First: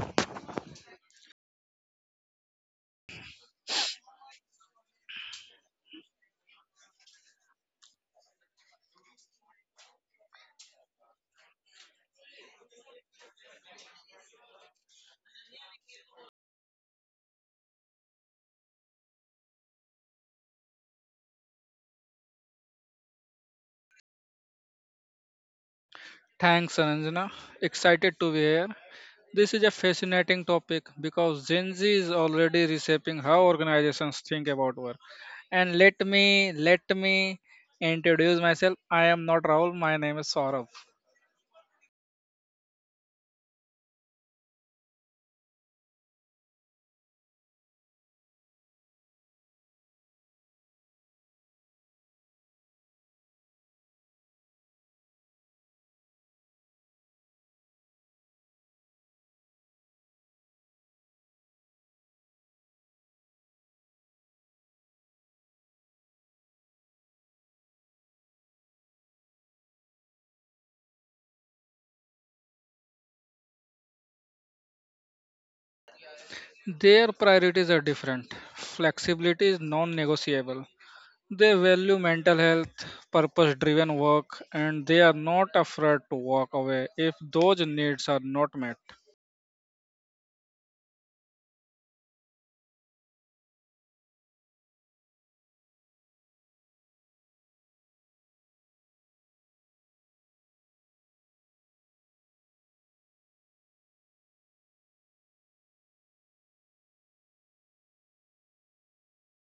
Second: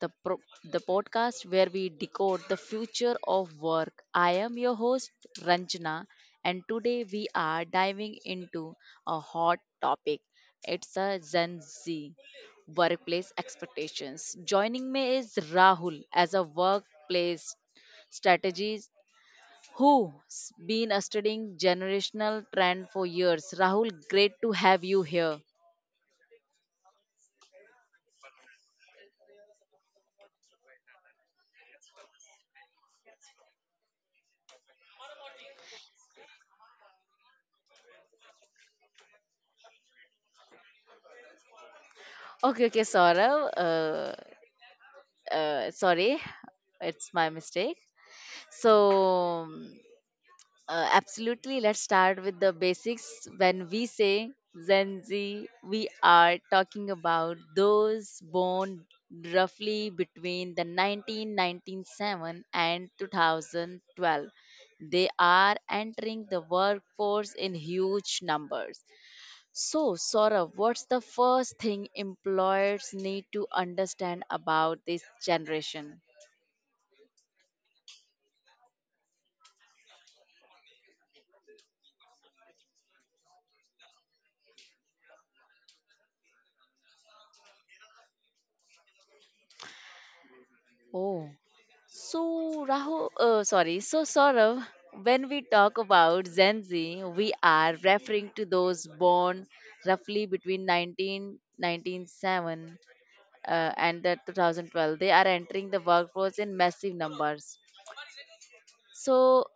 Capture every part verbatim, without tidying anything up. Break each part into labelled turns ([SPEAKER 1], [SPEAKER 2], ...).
[SPEAKER 1] the, pro- the podcast where we decode the future of work. I am your host, Ranjana, and today we are diving into a hot topic. It's a Gen Z workplace expectations. Joining me is Rahul as a workplace strategist who's been studying generational trend for years. Rahul, great to have you here.
[SPEAKER 2] Thanks, Anjana. Excited to be here. This is a fascinating topic because Gen Z is already reshaping how organizations think about work. And let me let me introduce myself. I am not Rahul. My name is Saurabh.
[SPEAKER 1] Okay, okay, Saurav. Uh, uh, sorry, it's my mistake. So, um, uh, absolutely, let's start with the basics. When we say Gen Z, we are talking about those born roughly between the nineteen ninety-seven and twenty twelve. They are entering the workforce in huge numbers. So, Saurav, what's the first thing employers need to understand about this generation?
[SPEAKER 2] Their priorities are different. Flexibility is non-negotiable. They value mental health, purpose-driven work, and they are not afraid to walk away if those needs are not met.
[SPEAKER 1] Oh, so, Rahul, uh, sorry. So, Saurav, when we talk about Gen Z, we are referring to those born roughly between nineteen ninety-seven uh, and the two thousand twelve. They are entering the workforce in massive numbers. So,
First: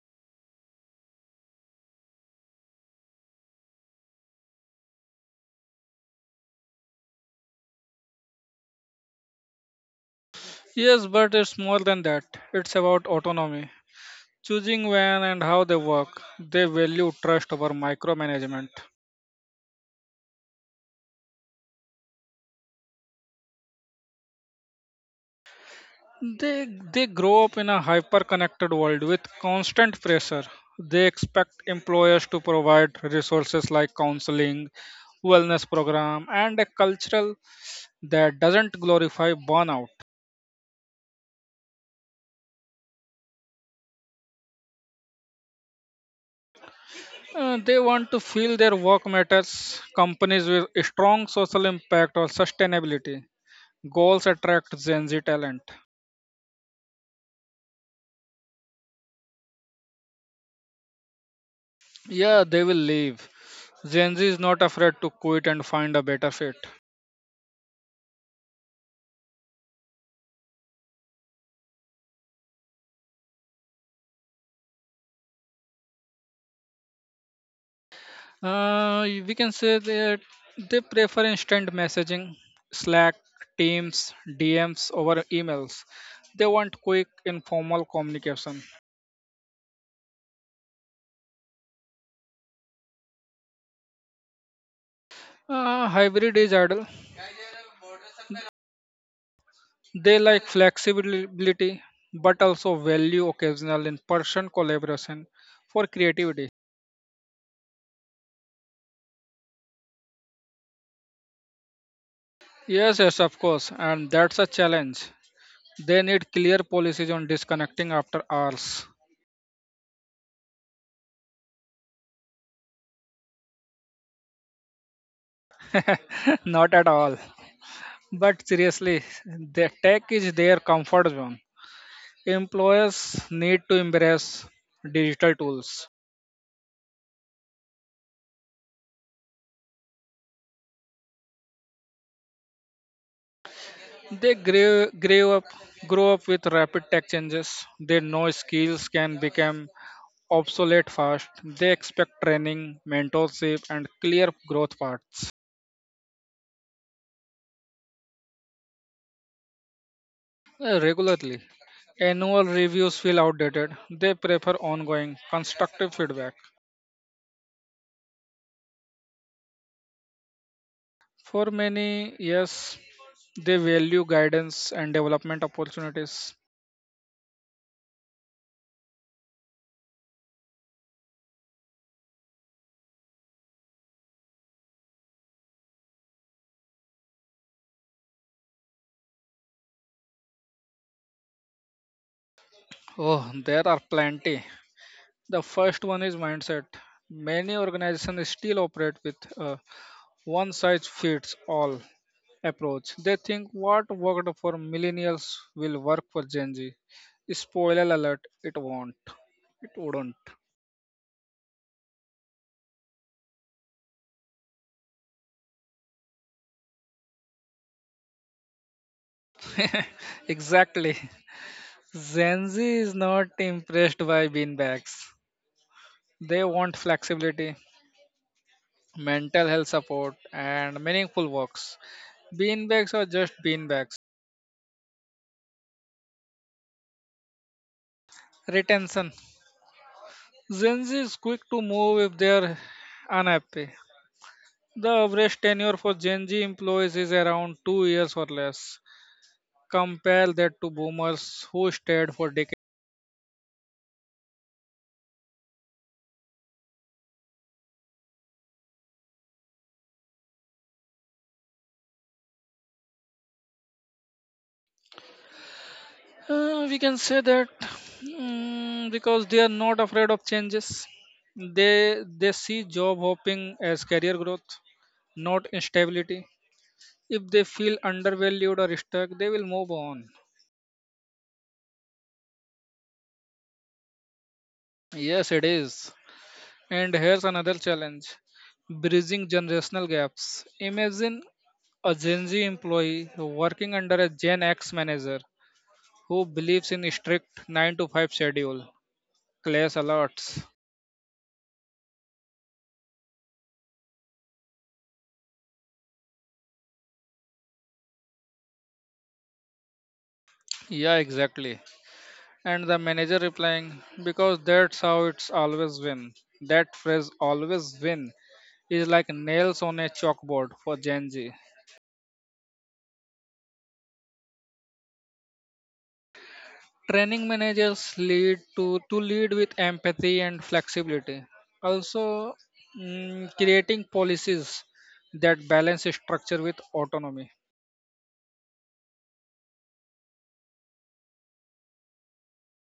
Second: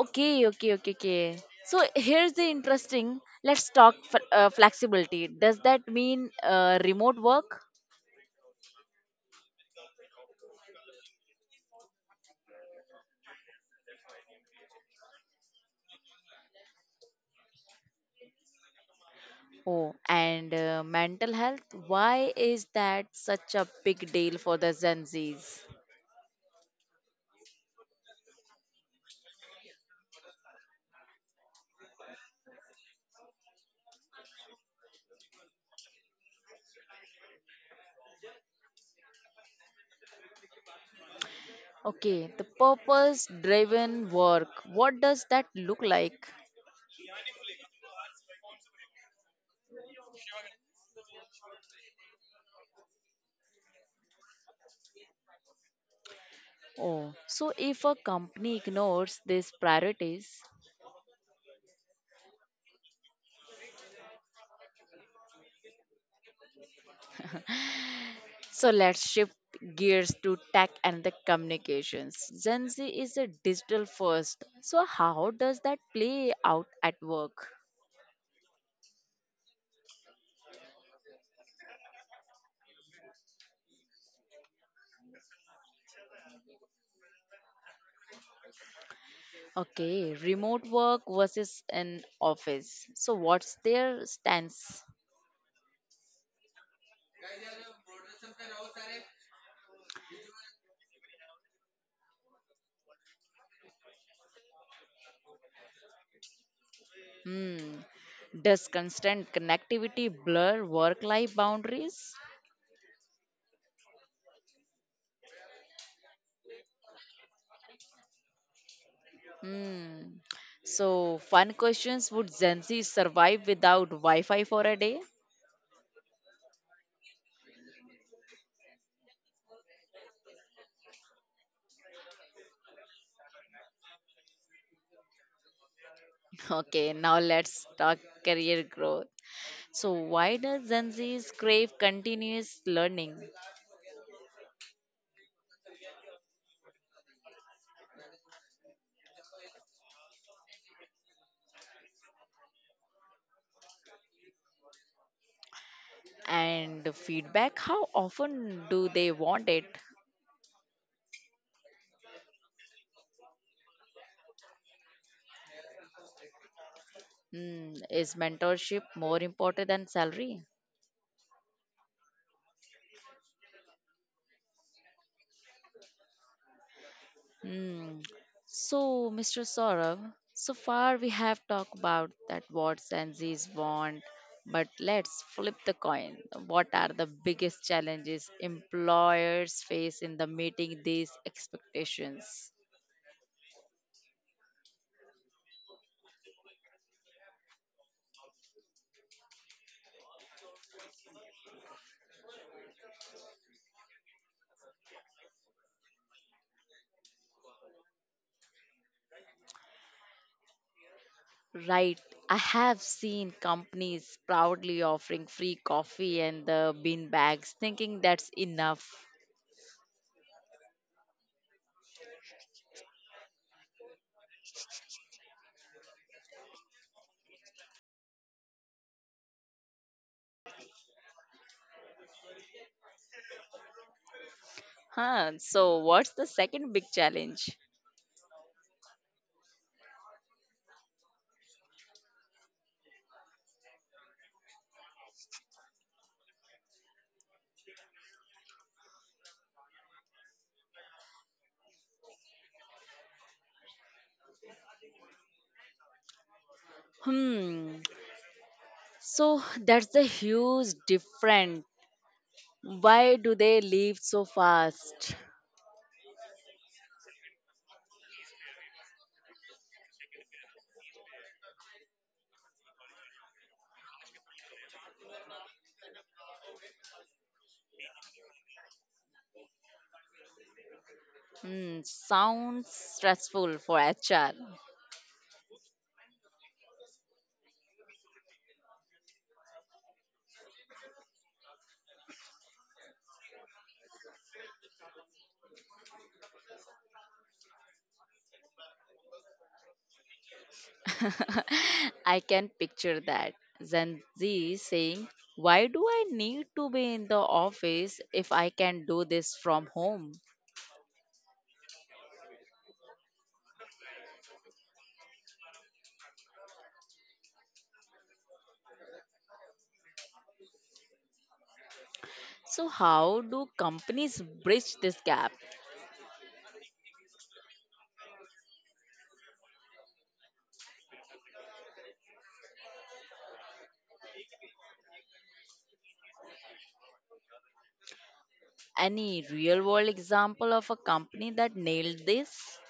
[SPEAKER 1] okay, okay, okay, okay. So here's the interesting. Let's talk f- uh, flexibility. Does that mean uh, remote work?
[SPEAKER 2] Yes, but it's more than that. It's about autonomy. Choosing when and how they work. They value trust over micromanagement.
[SPEAKER 1] Oh, and uh, mental health. Why is that such a big deal for the Gen Zs?
[SPEAKER 2] They they grow up in a hyper-connected world with constant pressure. They expect employers to provide resources like counseling, wellness program, and a cultural that doesn't glorify burnout.
[SPEAKER 1] Okay, the purpose-driven work. What does that look like?
[SPEAKER 2] Uh, they want to feel their work matters. Companies with a strong social impact or sustainability goals attract Gen Z talent.
[SPEAKER 1] Oh, so if a company ignores these priorities,
[SPEAKER 2] Yeah, they will leave. Gen Z is not afraid to quit and find a better fit.
[SPEAKER 1] so let's shift gears to tech and the communications. Gen Z is a digital first. So how does that play out at work?
[SPEAKER 2] Uh, we can say that they prefer instant messaging, Slack, Teams, D Ms over emails. They want quick, informal communication.
[SPEAKER 1] Okay, remote work versus an office. So what's their stance?
[SPEAKER 2] Uh, hybrid is ideal. They like flexibility but also value occasional in person collaboration for creativity.
[SPEAKER 1] Hmm. Does constant connectivity blur work-life boundaries?
[SPEAKER 2] Yes, yes, of course, and that's a challenge. They need clear policies on disconnecting after hours.
[SPEAKER 1] Hmm. So fun questions. Would Gen Z survive without Wi-Fi for a day?
[SPEAKER 2] Not at all. But seriously, the tech is their comfort zone. Employers need to embrace digital tools.
[SPEAKER 1] Okay, now let's talk career growth. So, why does Gen Z's crave continuous learning
[SPEAKER 2] They grow, grow up grow up with rapid tech changes. They know skills can become obsolete fast. They expect training, mentorship, and clear growth paths
[SPEAKER 1] and feedback? How often do they want it?
[SPEAKER 2] uh, regularly. Annual reviews feel outdated. They prefer ongoing constructive feedback.
[SPEAKER 1] Hmm, is mentorship more important than salary?
[SPEAKER 2] For many, yes, they value guidance and development opportunities.
[SPEAKER 1] Hmm. So, Mister Saurav, so far we have talked about that what Gen Z's want, but let's flip the coin. What are the biggest challenges employers face in the meeting these expectations?
[SPEAKER 2] Oh, there are plenty. The first one is mindset. Many organizations still operate with a one size fits all approach. They think what worked for millennials will work for Gen Z. Spoiler alert, it won't. It wouldn't.
[SPEAKER 1] Right. I have seen companies proudly offering free coffee and the bean bags, thinking that's enough.
[SPEAKER 2] Exactly. Gen Z is not impressed by beanbags. They want flexibility, mental health support, and meaningful works. Beanbags are just beanbags.
[SPEAKER 1] Huh. So, what's the second big challenge?
[SPEAKER 2] Retention. Gen Z is quick to move if they are unhappy. The average tenure for Gen Z employees is around two years or less. Compare that to boomers who stayed for decades.
[SPEAKER 1] Hmm. So, that's a huge difference. Why do they leave so fast?
[SPEAKER 2] Uh, we can say that mm, because they are not afraid of changes. They they see job hopping as career growth, not instability. If they feel undervalued or stuck, they will move on.
[SPEAKER 1] Hmm. Sounds stressful for H R.
[SPEAKER 2] Yes, it is. And here's another challenge bridging generational gaps. Imagine a Gen Z employee working under a Gen X manager who believes in a strict nine to five schedule, class alerts.
[SPEAKER 1] I can picture that. Gen Z saying, why do I need to be in the office if I can do this from home?
[SPEAKER 2] Yeah, exactly. And the manager replying, because that's how it's always been. That phrase always win is like nails on a chalkboard for Gen Z.
[SPEAKER 1] So, how do companies bridge this gap?
[SPEAKER 2] Training managers lead to, to lead with empathy and flexibility. Also, mm, creating policies that balance structure with autonomy.
[SPEAKER 1] Any real world example of a company that nailed this?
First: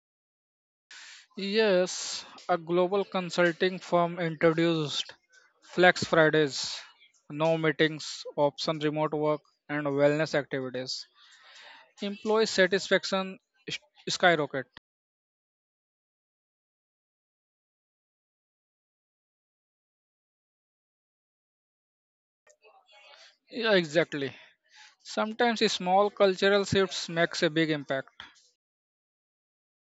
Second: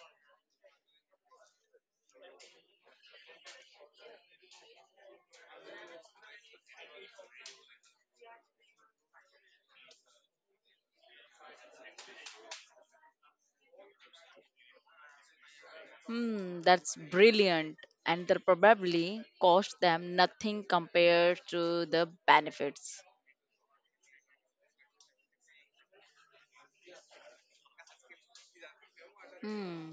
[SPEAKER 2] Yes, a global consulting firm introduced Flex Fridays, no meetings, option remote work, and wellness activities. Employee satisfaction s- skyrocket.
[SPEAKER 1] Hmm, that's brilliant. And that probably cost them nothing compared to the benefits.
[SPEAKER 2] Yeah, exactly. Sometimes small cultural shifts makes a big impact.
[SPEAKER 1] Hmm.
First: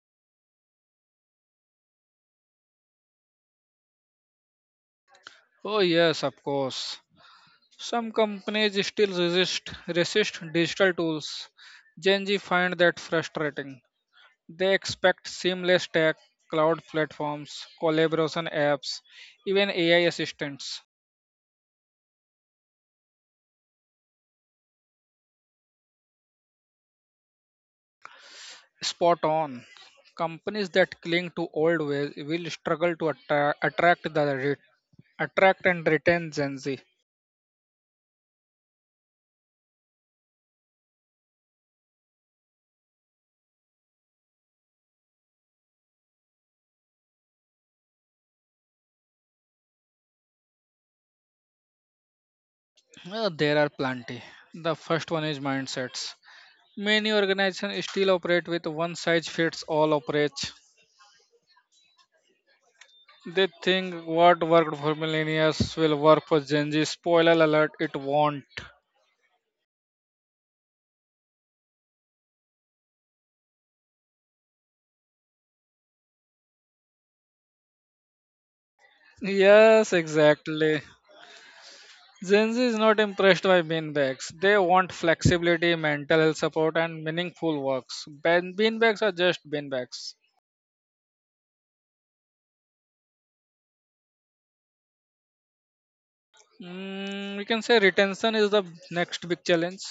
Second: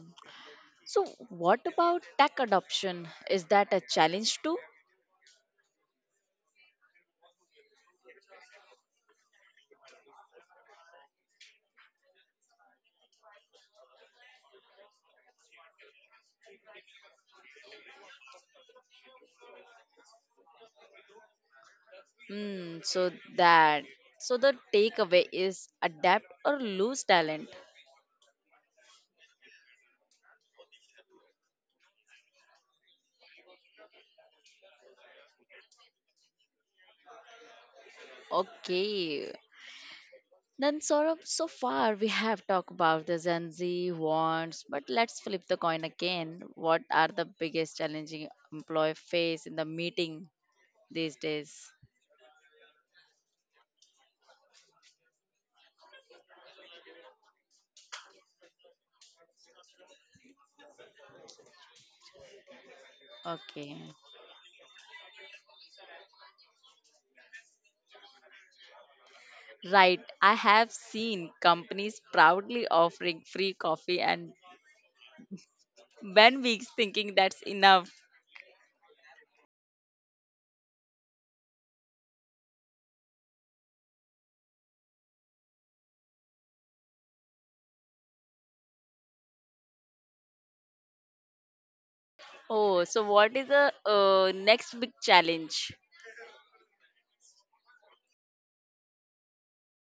[SPEAKER 1] So, what about tech adoption? Is that a challenge too?
[SPEAKER 2] Oh yes, of course. Some companies still resist resist digital tools. Gen Z find that frustrating. They expect seamless tech, cloud platforms, collaboration apps, even A I assistants.
[SPEAKER 1] Mm, so that so the takeaway is adapt or lose talent.
[SPEAKER 2] Spot on. Companies that cling to old ways will struggle to attra- attract the re- attract and retain Gen Z.
[SPEAKER 1] Okay. Then Saurabh, so far we have talked about the Gen Z wants, but let's flip the coin again. What are the biggest challenging employee face in the meeting these days?
[SPEAKER 2] Uh, there are plenty. The first one is mindsets. Many organizations still operate with one size fits all approach. They
[SPEAKER 1] Okay.
[SPEAKER 2] think what worked for millennials will work for Gen Z. Spoiler alert, it won't.
[SPEAKER 1] Right. I have seen companies proudly offering free coffee and Ben weeks thinking that's enough.
[SPEAKER 2] Yes, exactly. Gen Z is not impressed by beanbags. They want flexibility, mental health support, and meaningful works. Ben- Beanbags are just beanbags.
[SPEAKER 1] Oh, so what is the uh, next big challenge?
[SPEAKER 2] Mm, we can say retention is the next big challenge.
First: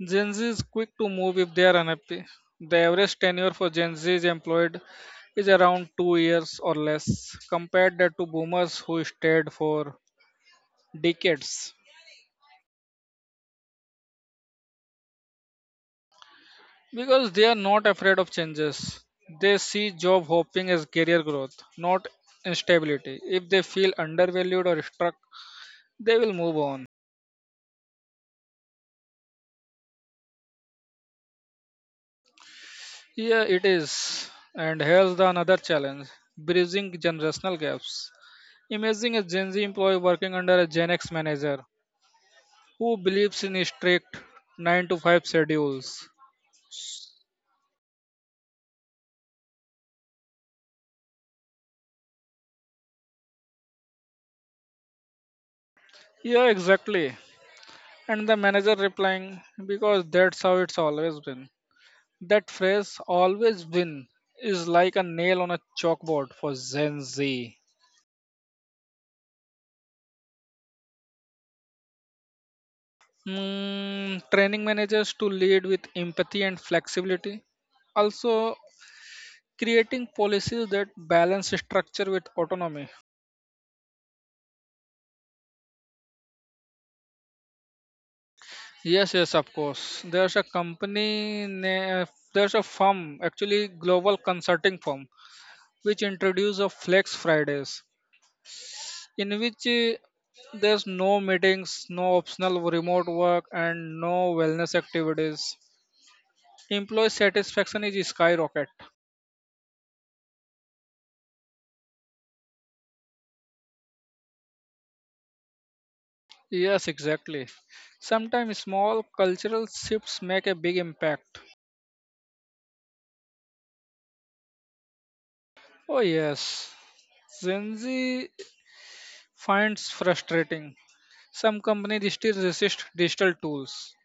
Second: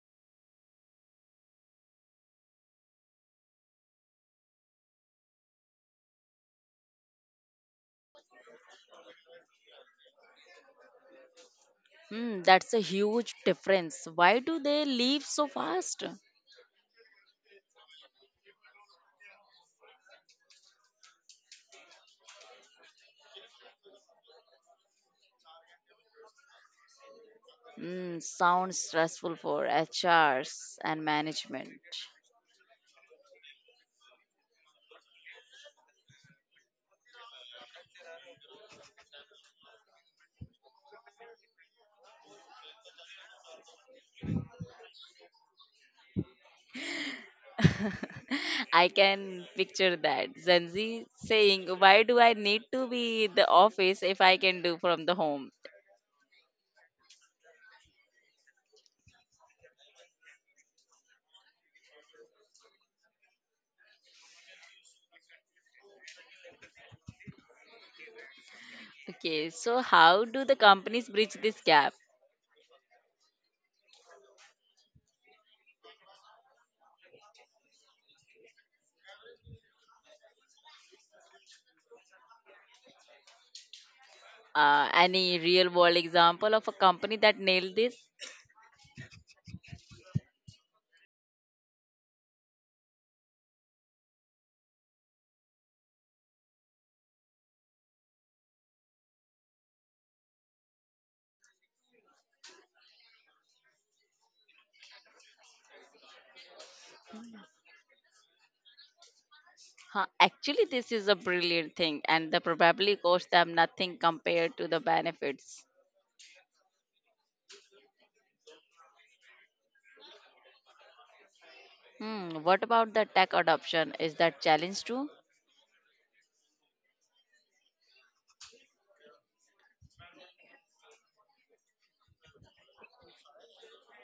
[SPEAKER 2] Gen Z is quick to move if they are unhappy. The average tenure for Gen Z is employed is around two years or less, compared that to boomers who stayed for decades
[SPEAKER 1] Hmm, that's a huge difference. Why do they leave so fast?
[SPEAKER 2] because they are not afraid of changes. They see job hopping as career growth, not instability. If they feel undervalued or stuck, they will move on.
[SPEAKER 1] Mm, sounds stressful for H Rs and management.
[SPEAKER 2] Here it is. And here's the another challenge bridging generational gaps. Imagine a Gen Z employee working under a Gen X manager who believes in strict nine to five schedules.
[SPEAKER 1] I can picture that. Zenzi saying, why do I need to be in the office if I can do from the home?
[SPEAKER 2] Yeah, exactly. And the manager replying, because that's how it's always been. That phrase always win is like a nail on a chalkboard for Gen Z.
[SPEAKER 1] Okay, so how do the companies bridge this gap?
[SPEAKER 2] Mm, training managers to lead with empathy and flexibility. Also, creating policies that balance structure with autonomy.
[SPEAKER 1] Uh, any real world example of a company that nailed this?
[SPEAKER 2] Yes, yes, of course. There's a company, na- there's a firm, actually global consulting firm, which introduced a Flex Fridays, in which uh, there's no meetings, no optional remote work, and no wellness activities. Employee satisfaction is skyrocket.
[SPEAKER 1] Huh, actually, this is a brilliant thing, and the probably cost them nothing compared to the benefits.
[SPEAKER 2] Yes, exactly. Sometimes small cultural shifts make a big impact.
[SPEAKER 1] Hmm, what about the tech adoption? Is that challenge too?
[SPEAKER 2] Oh, yes. Gen Z finds frustrating. Some companies still resist digital tools.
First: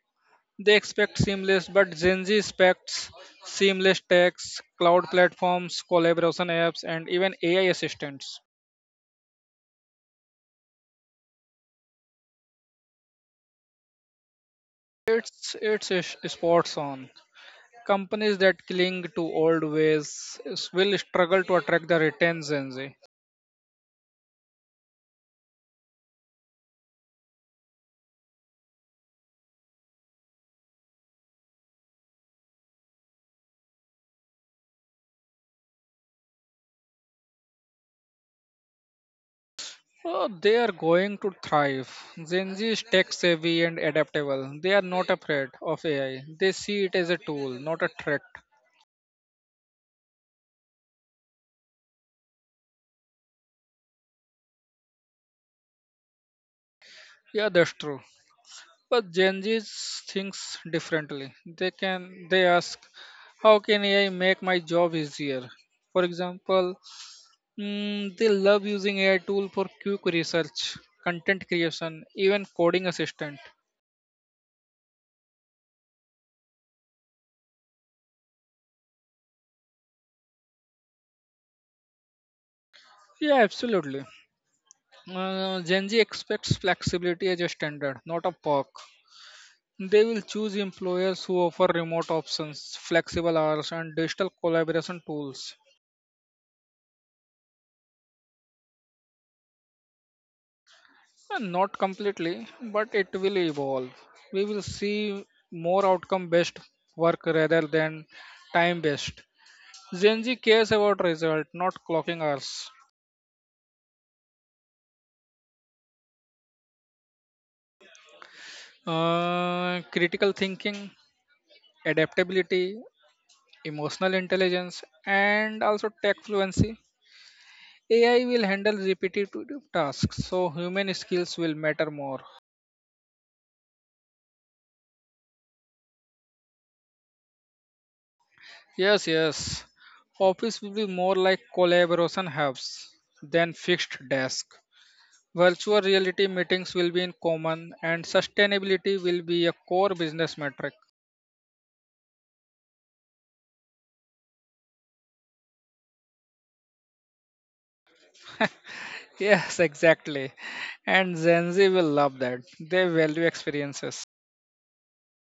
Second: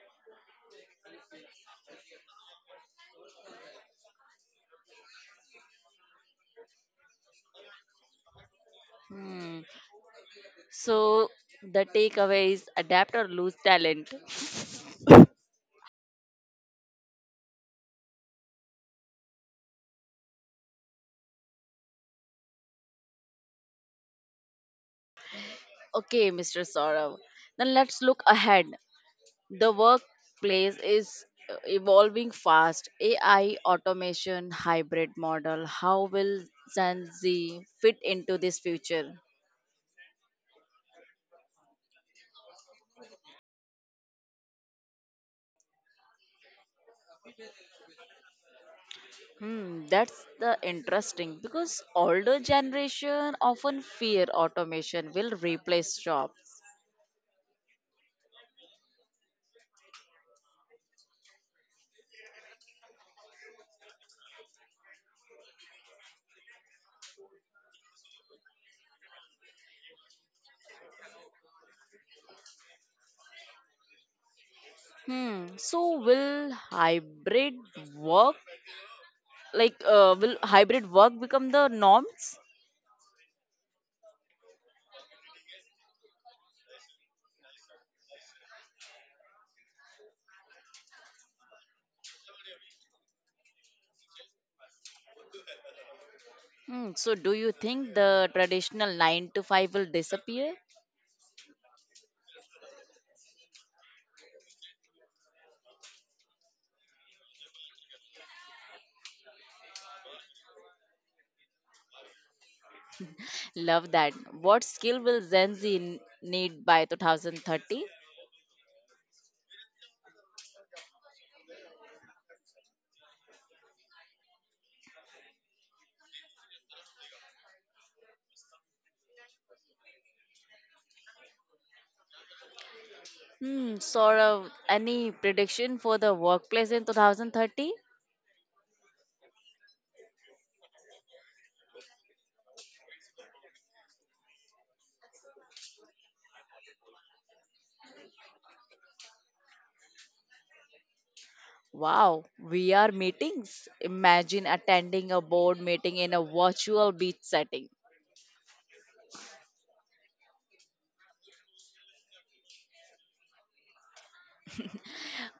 [SPEAKER 2] They expect seamless, but Gen Z expects seamless text, cloud platforms, collaboration apps, and even A I assistants.
[SPEAKER 1] Hmm. So the takeaway is adapt or lose talent.
[SPEAKER 2] It's it's is- sports on. Companies that cling to old ways is- will struggle to attract the retained Gen Z.
[SPEAKER 1] Okay, Mister Saurav. Then let's look ahead. The workplace is uh, evolving fast. A I, automation, hybrid model. How will Gen Z fit into this future?
[SPEAKER 2] Oh, they are going to thrive. Gen Z is tech savvy and adaptable. They are not afraid of A I. They see it as a tool, not a threat.
[SPEAKER 1] Hmm, that's the interesting because older generation often fear automation will replace job.
[SPEAKER 2] Yeah, that's true. But Gen Z thinks differently. They can they ask, how can A I make my job easier? For example, Mm, they love using A I tool for quick research, content creation, even coding assistant.
[SPEAKER 1] Hmm. So will hybrid work like uh, will hybrid work become the norms?
[SPEAKER 2] Yeah, absolutely. Uh, Gen Z expects flexibility as a standard, not a perk. They will choose employers who offer remote options, flexible hours, and digital collaboration tools.
[SPEAKER 1] Hmm. So do you think the traditional nine to five will disappear?
[SPEAKER 2] Uh, Not completely, but it will evolve. We will see more outcome based work rather than time based. Gen Z cares about result, not clocking hours.
[SPEAKER 1] Love that. What skill will Gen Z n- need by two thousand thirty?
[SPEAKER 2] Uh, critical thinking, adaptability, emotional intelligence, and also tech fluency. A I will handle repetitive tasks, so human skills will matter more.
[SPEAKER 1] Hmm. Sort of any prediction for the workplace in two thousand thirty?
[SPEAKER 2] Yes, yes. Office will be more like collaboration hubs than fixed desk. Virtual reality meetings will be in common, and sustainability will be a core business metric.
[SPEAKER 1] Wow, V R meetings. Imagine attending a board meeting in a virtual beach setting.
[SPEAKER 2] Yes, exactly. And Gen Z will love that. They value experiences.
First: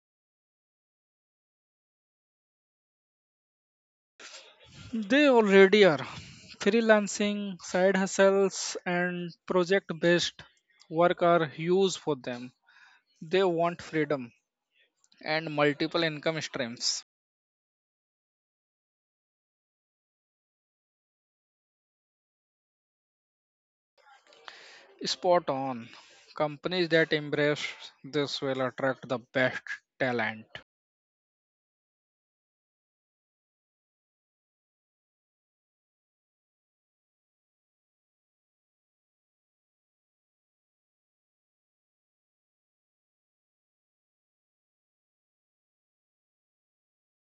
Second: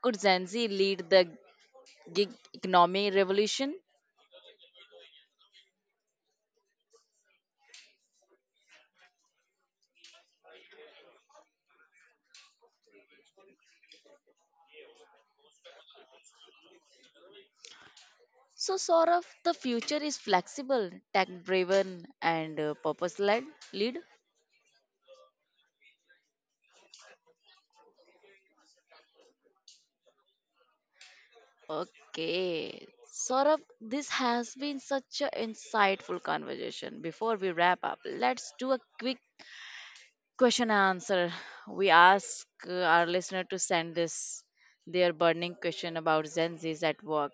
[SPEAKER 1] Could Gen Z lead the gig economy revolution?
[SPEAKER 2] They already are. Freelancing, side hustles, and project based work are huge for them. They want freedom and multiple income streams.
[SPEAKER 1] So, Saurav, the future is flexible, tech driven, and purpose led. Lead.
[SPEAKER 2] Spot on. Companies that embrace this will attract the best talent.
[SPEAKER 1] Okay. Saurav, this has been such an insightful conversation. Before we wrap up, let's do a quick question and answer. We ask uh, our listener to send us their burning question about Gen Z's at work.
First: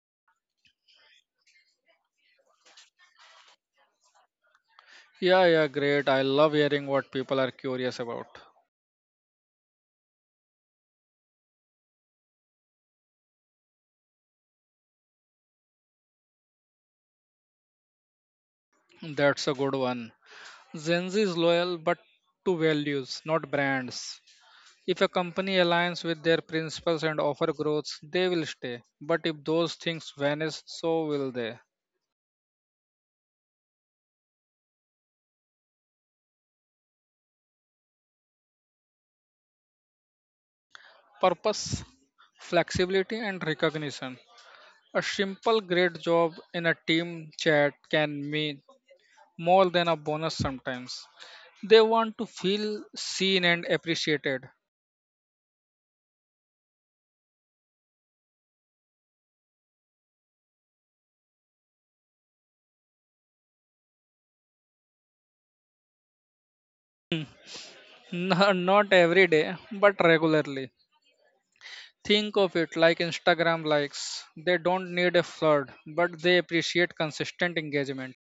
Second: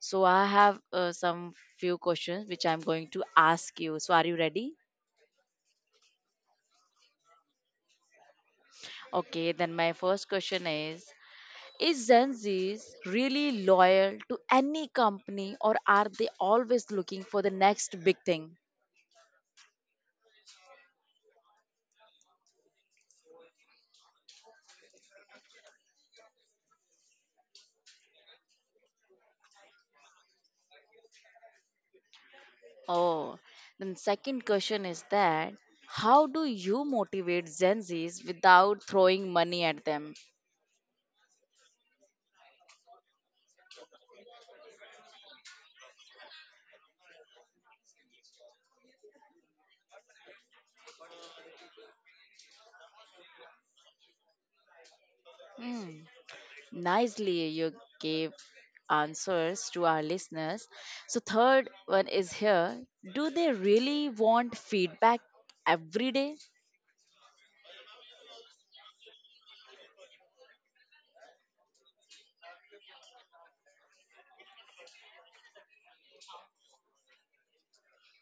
[SPEAKER 1] So I have uh, some few questions which I'm going to ask you. So are you ready?
[SPEAKER 2] Yeah, yeah, great. I love hearing what people are curious about.
[SPEAKER 1] Okay, then my first question is Is Gen Zs really loyal to any company, or are they always looking for the next big thing?
[SPEAKER 2] That's a good one. Gen Z is loyal but to values, not brands. If a company aligns with their principles and offer growth, they will stay. But if those things vanish, so will they.
[SPEAKER 1] Oh, then second question is that, how do you motivate Gen Zs without throwing money at them?
[SPEAKER 2] Purpose, flexibility, and recognition. A simple great job in a team chat can mean more than a bonus sometimes. They want to feel seen and appreciated.
[SPEAKER 1] Hmm, nicely, you gave answers to our listeners. So, third one is here, do they really want feedback every day?
[SPEAKER 2] No- Not every day, but regularly. Think of it like Instagram likes. They don't need a flood, but they appreciate consistent engagement.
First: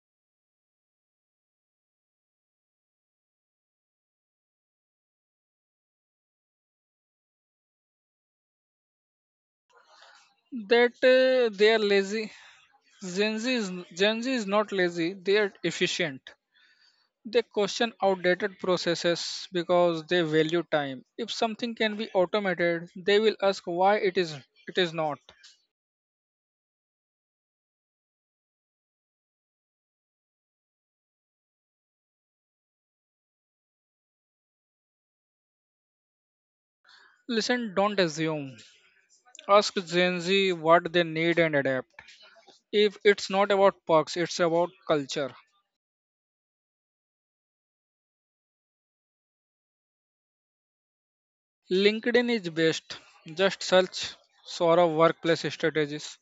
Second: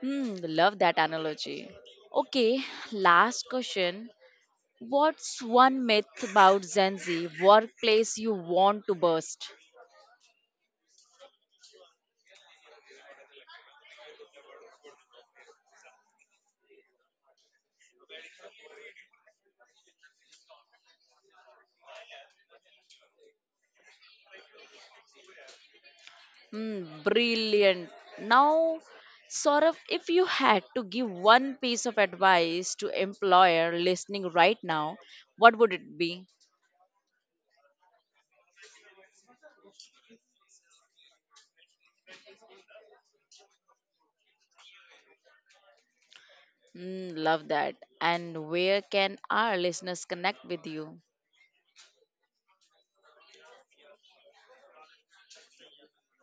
[SPEAKER 1] Hmm, love that analogy. Okay, last question. What's one myth about Gen Z workplace you want to burst?
[SPEAKER 2] That uh, they are lazy. Gen Z, is, Gen Z is not lazy, they are efficient. They question outdated processes because they value time. If something can be automated, they will ask why it is it is not.
[SPEAKER 1] Hmm, brilliant. Now, Saurav, if you had to give one piece of advice to employer listening right now, what would it be?
[SPEAKER 2] Listen, don't assume. Ask Gen Z what they need and adapt. If it's not about perks, it's about culture.
[SPEAKER 1] Hmm, love that. And where can our listeners connect with you?
[SPEAKER 2] LinkedIn is best. Just search Sora workplace strategies.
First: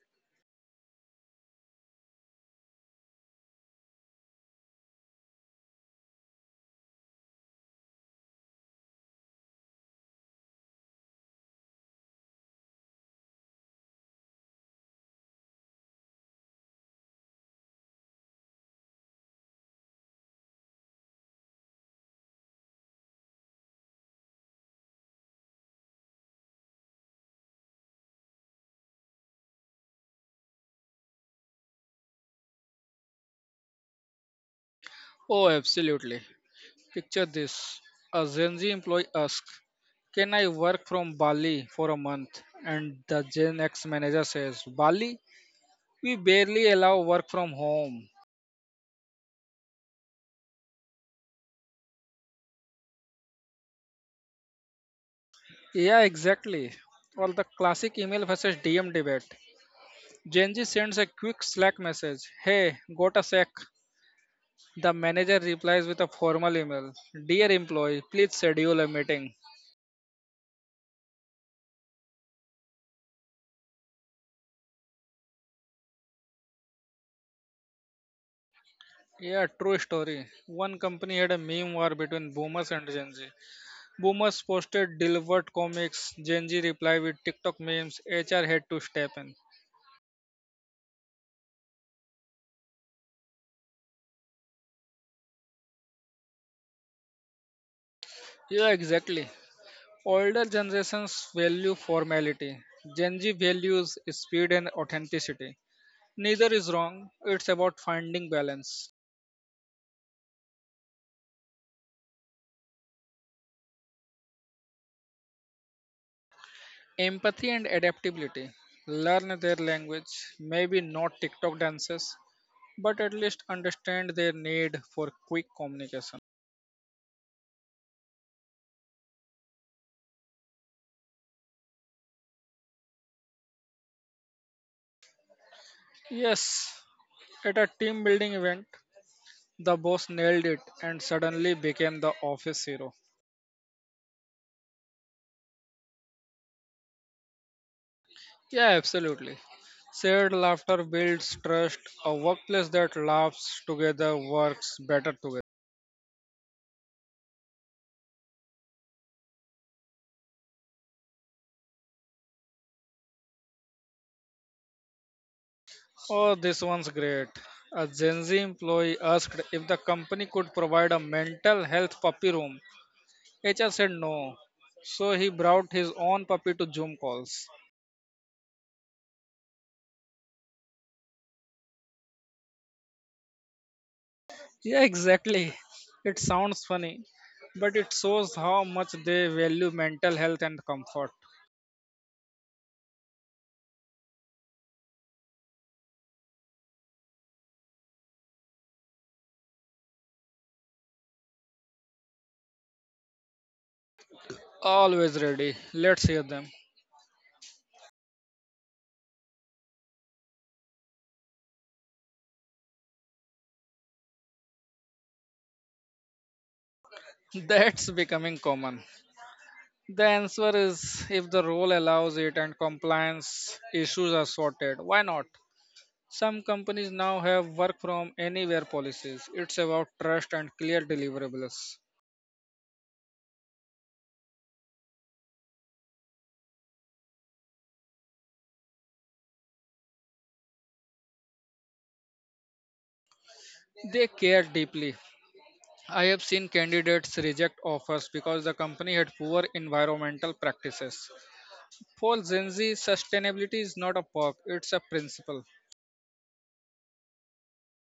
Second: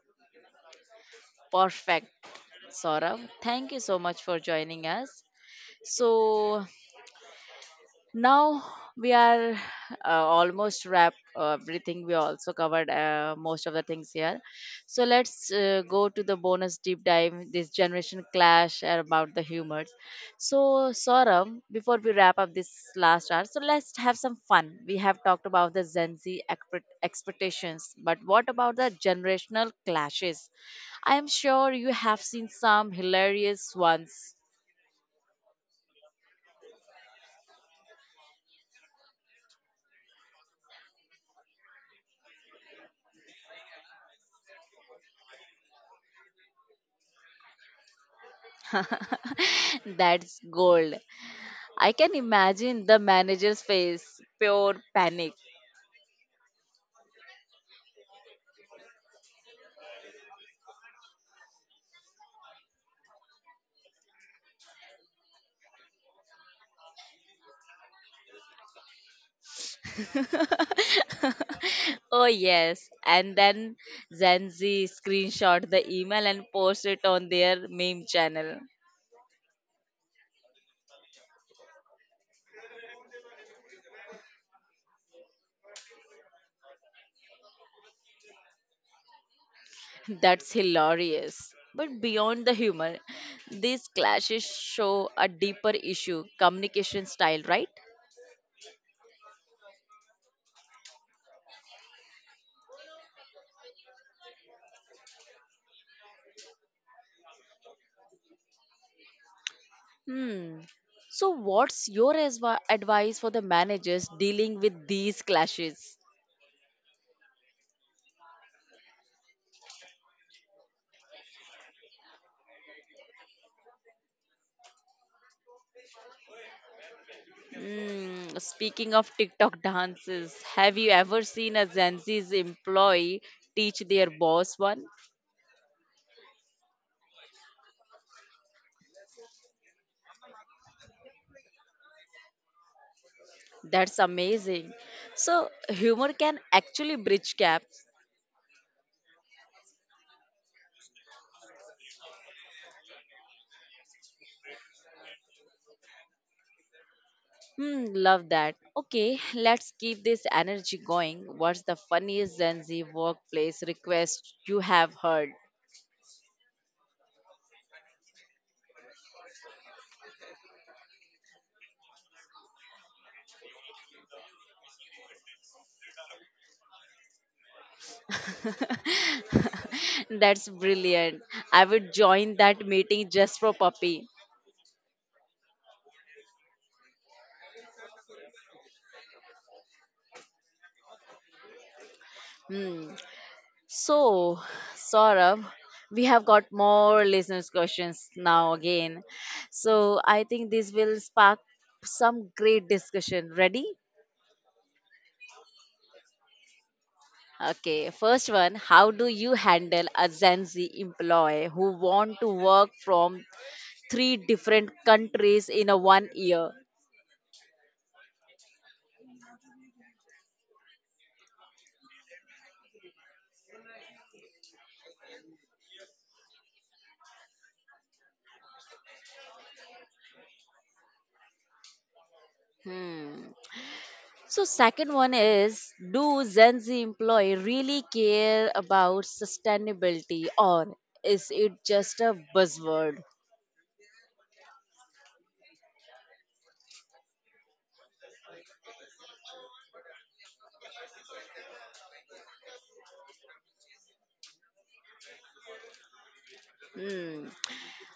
[SPEAKER 1] Perfect. Saurav, thank you so much for joining us. So, now we are uh, almost wrap uh, everything, we also covered uh, most of the things here, so let's uh, go to the bonus deep dive, this generation clash and about the humors. So, Saurabh, before we wrap up this last hour, so let's have some fun. We have talked about the Gen Z expect- expectations, but what about the generational clashes? I am sure you have seen some hilarious ones.
[SPEAKER 2] Oh, absolutely. Picture this, a Gen Z employee asks, can I work from Bali for a month? And the Gen X manager says, Bali? We barely allow work from home.
[SPEAKER 1] That's gold. I can imagine the manager's face, pure panic.
[SPEAKER 2] Yeah, exactly. Or the classic email versus D M debate. Gen Z sends a quick Slack message, hey, got a sec. The manager replies with a formal email, dear employee, please schedule a meeting.
[SPEAKER 1] Oh, yes. And then Zanzi screenshot the email and post it on their meme channel.
[SPEAKER 2] Yeah, true story. One company had a meme war between boomers and Gen Z. Boomers posted delivered comics, Gen Z reply with TikTok memes, H R had to step in.
[SPEAKER 1] That's hilarious. But beyond the humor, these clashes show a deeper issue, communication style, right?
[SPEAKER 2] Yeah, exactly. Older generations value formality. Gen Z values speed and authenticity. Neither is wrong, it's about finding balance.
[SPEAKER 1] Hmm. So, what's your asva- advice for the managers dealing with these clashes?
[SPEAKER 2] Empathy and adaptability. Learn their language, maybe not TikTok dances, but at least understand their need for quick communication.
[SPEAKER 1] Mm, speaking of TikTok dances, have you ever seen a Gen Z's employee teach their boss one?
[SPEAKER 2] Yes, at a team building event, the boss nailed it and suddenly became the office hero.
[SPEAKER 1] That's amazing. So, humor can actually bridge gaps.
[SPEAKER 2] Yeah, absolutely. Shared laughter builds trust. A workplace that laughs together works better together.
[SPEAKER 1] Hmm, love that. Okay, let's keep this energy going. What's the funniest Gen Z workplace request you have heard?
[SPEAKER 2] Oh, this one's great. A Gen Z employee asked if the company could provide a mental health puppy room. H R said no. So he brought his own puppy to Zoom calls.
[SPEAKER 1] That's brilliant. I would join that meeting just for puppy.
[SPEAKER 2] Yeah, exactly. It sounds funny, but it shows how much they value mental health and comfort.
[SPEAKER 1] Hmm. So, Saurabh, we have got more listeners' questions now again. So, I think this will spark some great discussion. Ready?
[SPEAKER 2] Always ready. Let's hear them.
[SPEAKER 1] Okay, first one, how do you handle a Gen Z employee who want to work from three different countries in a one year?
[SPEAKER 2] That's becoming common. The answer is if the role allows it and compliance issues are sorted, why not? Some companies now have work from anywhere policies. It's about trust and clear deliverables.
[SPEAKER 1] Hmm. So second one is, do Gen Z employee really care about sustainability, or is it just a buzzword?
[SPEAKER 2] They care deeply. I have seen candidates reject offers because the company had poor environmental practices. For Gen Z, sustainability is not a perk, it's a principle.
[SPEAKER 1] Hmm.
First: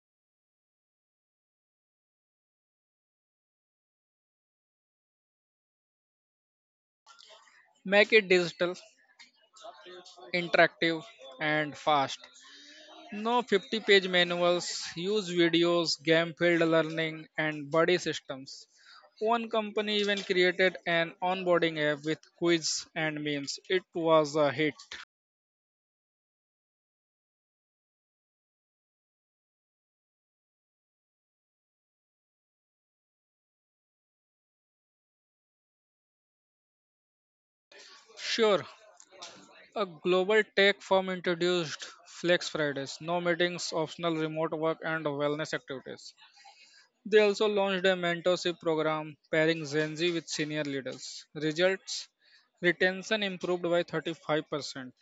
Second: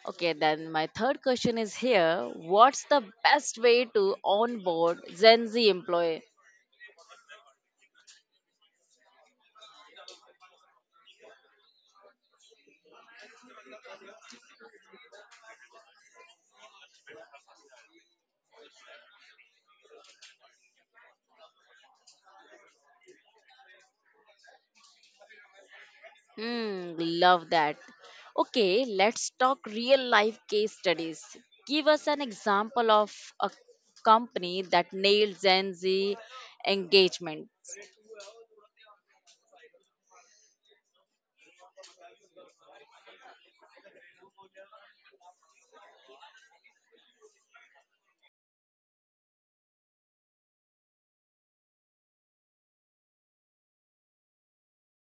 [SPEAKER 1] Okay, then my third question is here. What's the best way to onboard Gen Z employee?
[SPEAKER 2] Make it digital, interactive, and fast. No fifty page manuals, use videos, game field learning, and buddy systems. One company even created an onboarding app with quiz and memes. It was a hit.
[SPEAKER 1] Hmm, love that. Okay, let's talk real life case studies. Give us an example of a company that nailed Gen Z engagement.
[SPEAKER 2] Sure, a global tech firm introduced Flex Fridays, no meetings, optional remote work, and wellness activities. They also launched a mentorship program pairing Gen Z with senior leaders. Results retention improved by thirty-five percent.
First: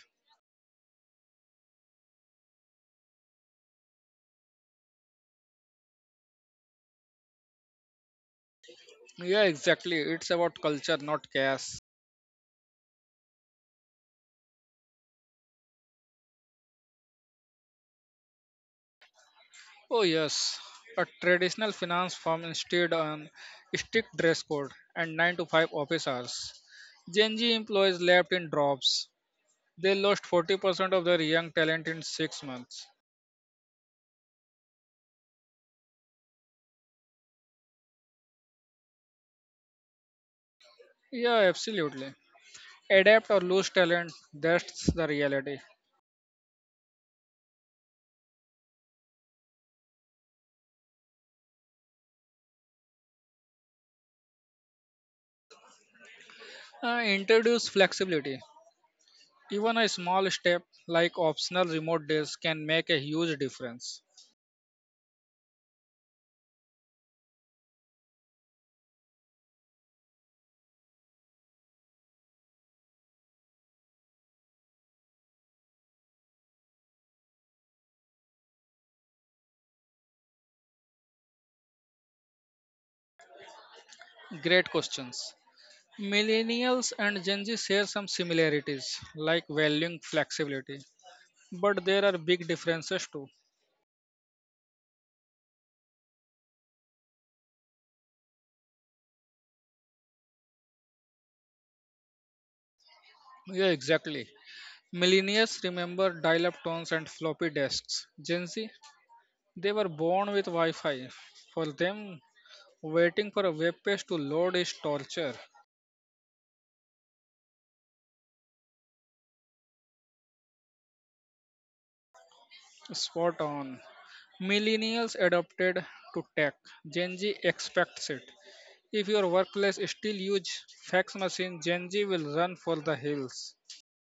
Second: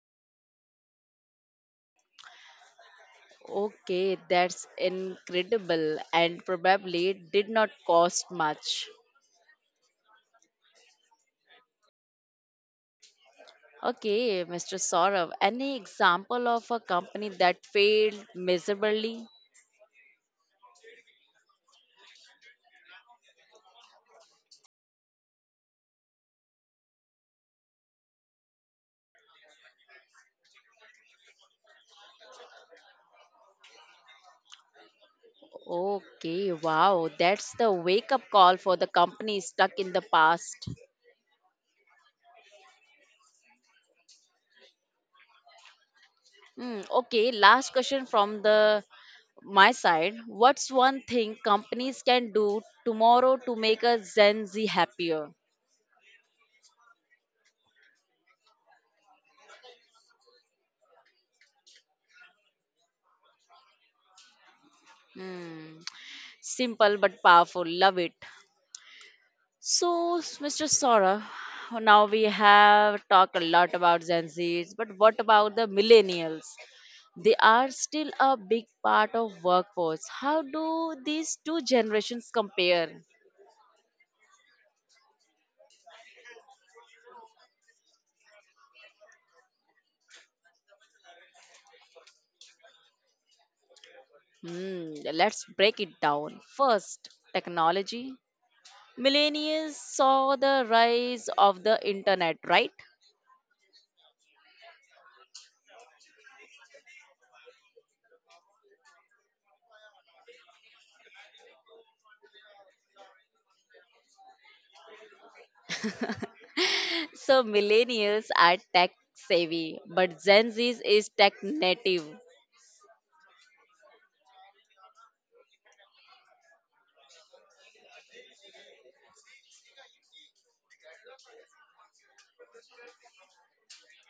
[SPEAKER 1] Okay, that's incredible and probably did not cost much.
[SPEAKER 2] Yeah, exactly. It's about culture, not cash.
[SPEAKER 1] Okay, Mister Saurav, any example of a company that failed miserably?
[SPEAKER 2] Oh, yes. A traditional finance firm instead on strict dress code and nine to five office hours. Gen Z employees left in drops. They lost forty percent of their young talent in six months.
[SPEAKER 1] Okay, wow, that's the wake up call for the company stuck in the past.
[SPEAKER 2] Yeah, absolutely. Adapt or lose talent, that's the reality.
[SPEAKER 1] Hmm, okay, last question from the my side. What's one thing companies can do tomorrow to make a Gen Z happier?
[SPEAKER 2] Uh, introduce flexibility. Even a small step like optional remote days can make a huge difference.
[SPEAKER 1] Hmm, simple but powerful. Love it. So, s- Mister Saurabh, now we have talked a lot about Gen Zs, but what about the millennials? They are still a big part of workforce. How do these two generations compare?
[SPEAKER 2] Great questions. Millennials and Gen Z share some similarities, like valuing flexibility, but there are big differences too.
[SPEAKER 1] Hmm, let's break it down. First, technology. Millennials saw the rise of the internet, right?
[SPEAKER 2] Yeah, exactly. Millennials remember dial up tones and floppy disks. Gen Z, they were born with Wi Fi. For them, waiting for a web page to load is torture.
[SPEAKER 1] So millennials are tech savvy, but Gen Z is tech native.
[SPEAKER 2] Spot on. Millennials adopted to tech. Gen Z expects it. If your workplace still use fax machine, Gen Z will run for the hills.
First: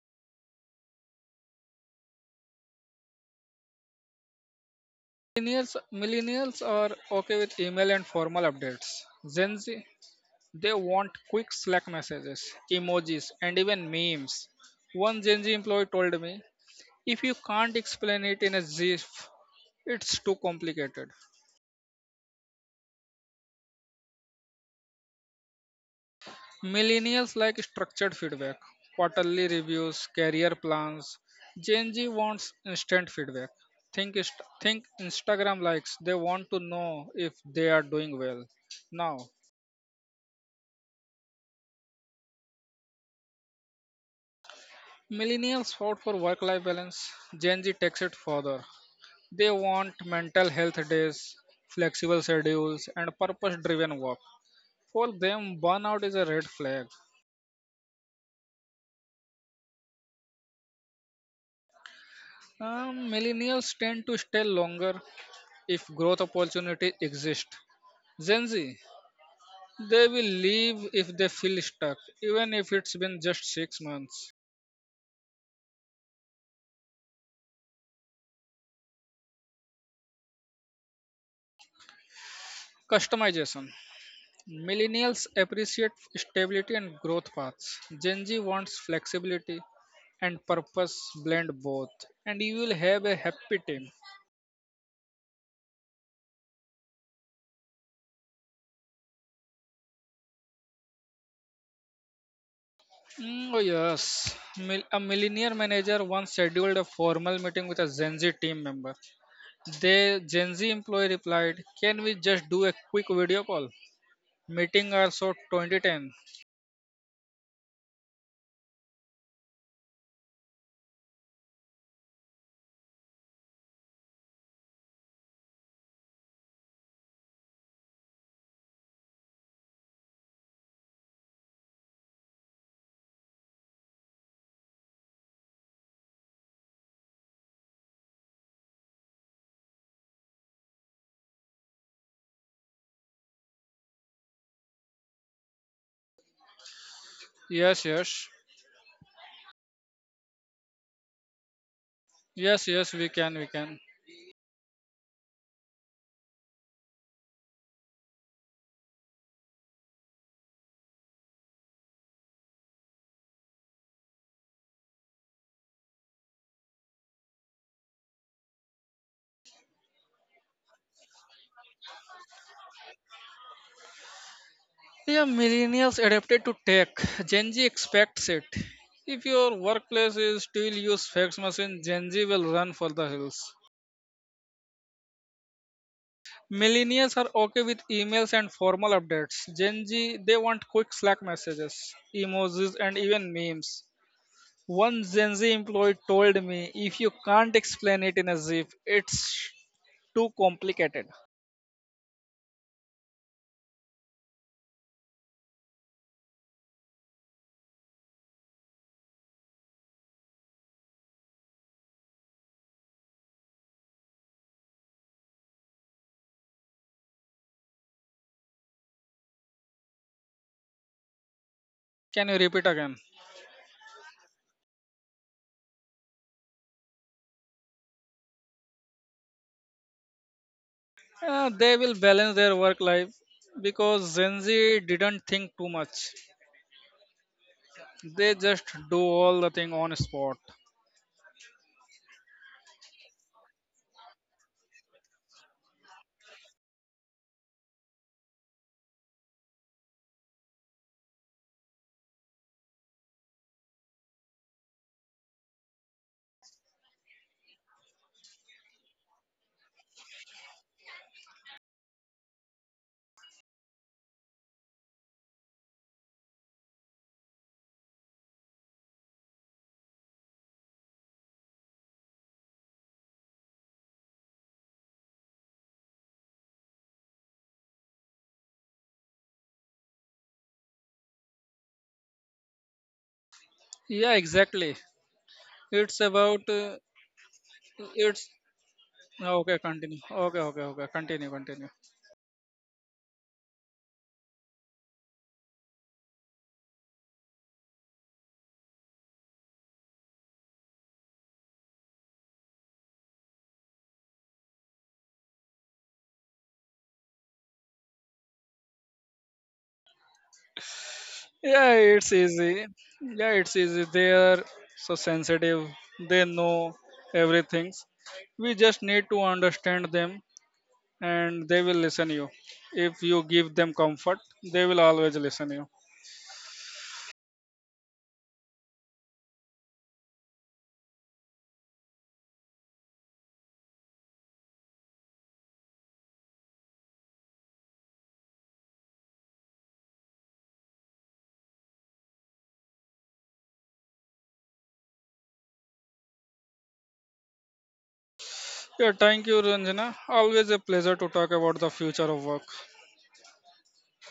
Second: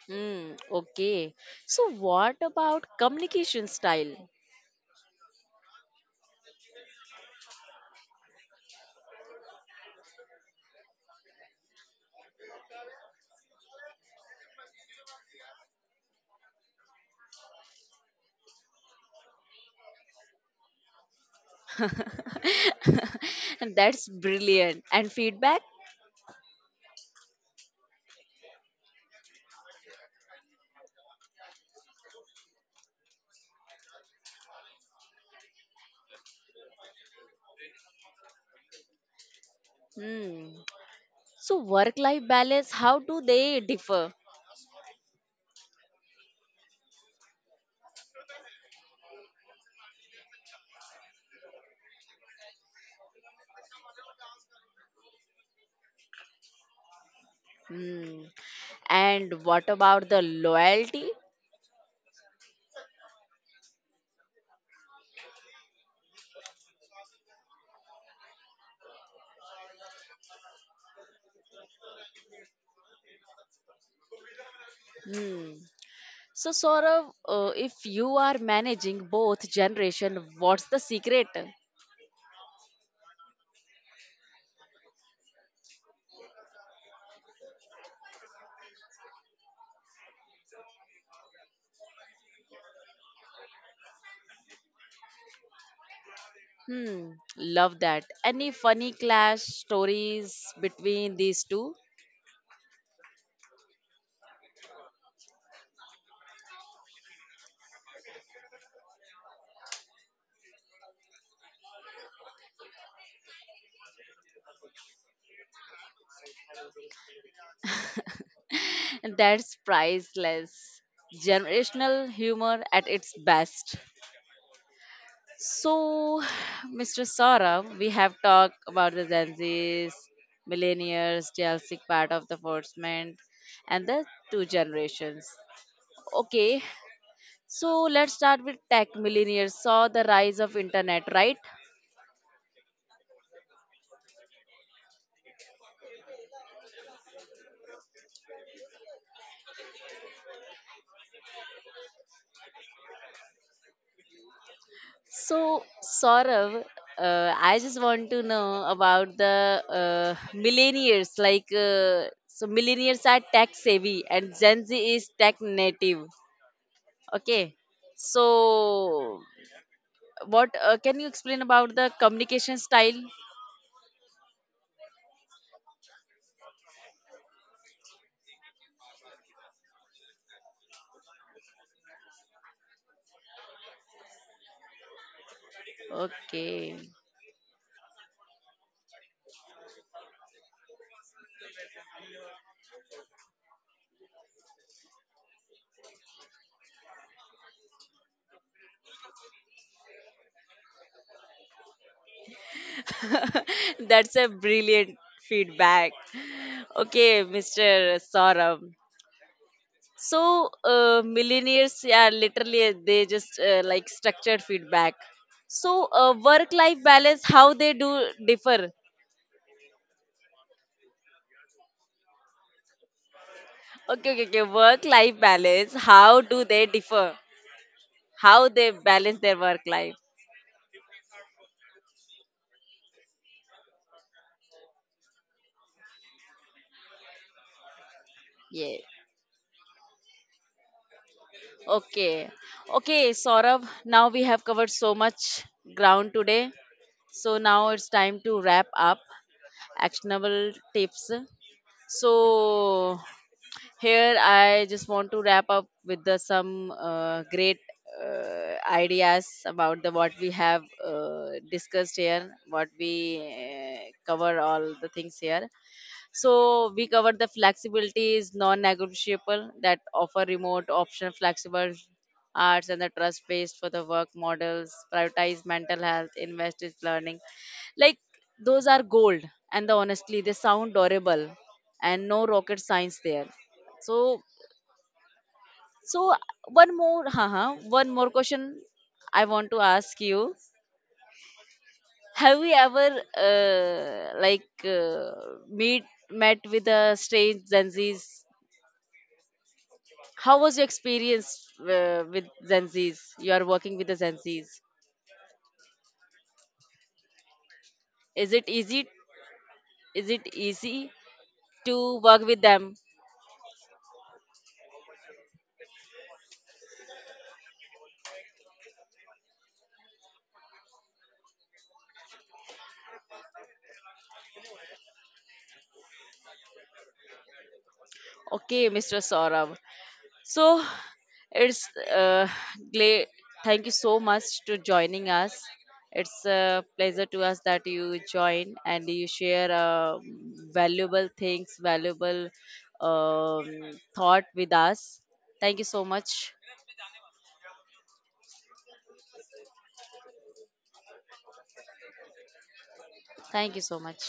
[SPEAKER 1] Hmm, okay. So what about communication style?
[SPEAKER 2] Millennials, millennials are okay with email and formal updates. Gen Z, they want quick Slack messages, emojis, and even memes. One Gen Z employee told me, if you can't explain it in a GIF, it's too complicated.
[SPEAKER 1] That's brilliant. And feedback?
[SPEAKER 2] Millennials like structured feedback, quarterly reviews, career plans. Gen Z wants instant feedback. Think, inst- think Instagram likes. They want to know if they are doing well. Now,
[SPEAKER 1] Hmm. So, work life balance, how do they differ?
[SPEAKER 2] millennials fought for work life balance. Gen Z takes it further. They want mental health days, flexible schedules, and purpose driven work. For them, burnout is a red flag.
[SPEAKER 1] Hmm. And what about the loyalty?
[SPEAKER 2] Um, millennials tend to stay longer if growth opportunities exist. Gen Z, they will leave if they feel stuck, even if it's been just six months.
[SPEAKER 1] Hmm. So, Saurav, uh, if you are managing both generation, what's the secret?
[SPEAKER 2] Customization. Millennials appreciate stability and growth paths. Gen Z wants flexibility and purpose blend both. And you will have a happy team.
[SPEAKER 1] Hmm, love that. Any funny clash stories between these two?
[SPEAKER 2] Mm, oh, yes. Mil- a millionaire manager once scheduled a formal meeting with a Gen Z team member. The Gen Z employee replied, "Can we just do a quick video call? Meeting hours so twenty ten."
[SPEAKER 1] That's priceless. Generational humor at its best. So, Mister Saurav, we have talked about the Gen Zs, millennials, Chelsea part of the enforcement, and the two generations. Okay, so let's start with tech millennials. Saw the rise of internet, right?
[SPEAKER 2] Yes, yes. Yes, yes, we can, we can.
[SPEAKER 1] So, Saurav, uh, I just want to know about the uh, millennials. Like, uh, so millennials are tech savvy, and Gen Z is tech native. Okay, so what uh, can you explain about the communication style?
[SPEAKER 2] Yeah, millennials adapted to tech. Gen Z expects it. If your workplace is still use fax machine, Gen Z will run for the hills.
[SPEAKER 1] Okay.
[SPEAKER 2] Millennials are okay with emails and formal updates. Gen Z, they want quick Slack messages, emojis, and even memes. One Gen Z employee told me, if you can't explain it in a zip, it's too complicated.
[SPEAKER 1] That's a brilliant feedback. Okay, Mister Saurabh. So, uh, millionaires, yeah, literally, they just uh, like structured feedback. So, uh, work life balance, how they do differ?
[SPEAKER 2] Can you repeat again?
[SPEAKER 1] Okay, okay, okay. Work life balance, how do they differ? How they balance their work life?
[SPEAKER 2] Uh, they will balance their work life because Gen Z didn't think too much. They just
[SPEAKER 1] Yes.
[SPEAKER 2] do all the thing on spot.
[SPEAKER 1] Okay. Okay, Saurabh, now we have covered so much ground today. So now it's time to wrap up actionable tips. So here I just want to wrap up with the, some uh, great uh, ideas about the what we have uh, discussed here, what we uh, cover all the things here. So we covered the flexibility is non-negotiable, that offer remote, optional, flexible arts and the trust based for the work models, prioritize mental health, invest in learning. Like those are gold, and the, honestly they sound durable and no rocket science there.
[SPEAKER 2] Yeah,
[SPEAKER 1] So
[SPEAKER 2] exactly. It's
[SPEAKER 1] so
[SPEAKER 2] about uh,
[SPEAKER 1] one more haha, one more
[SPEAKER 2] it's
[SPEAKER 1] question I want
[SPEAKER 2] okay.
[SPEAKER 1] to
[SPEAKER 2] Continue.
[SPEAKER 1] ask you.
[SPEAKER 2] Okay, okay, okay. Continue, continue.
[SPEAKER 1] Have we ever uh, like uh, meet met with a strange Gen Zs? How was your experience uh, with Zenzis? You are working with the Zenzis. Is it easy? Is it easy
[SPEAKER 2] Yeah,
[SPEAKER 1] to
[SPEAKER 2] it's
[SPEAKER 1] work with
[SPEAKER 2] easy.
[SPEAKER 1] them?
[SPEAKER 2] Yeah, it's easy. They are so sensitive. They know everything. We just need to understand them, and they will listen you. If you give them comfort, they will always listen you.
[SPEAKER 1] Okay, Mister Saurabh. So it's uh, gla- thank you so much to joining us. It's a pleasure to us that you join and you share uh, valuable things, valuable um, thought with us. Thank you so much.
[SPEAKER 2] Yeah, thank you, Ranjana. Always a pleasure to talk about the future of work.
[SPEAKER 1] Thank you so much.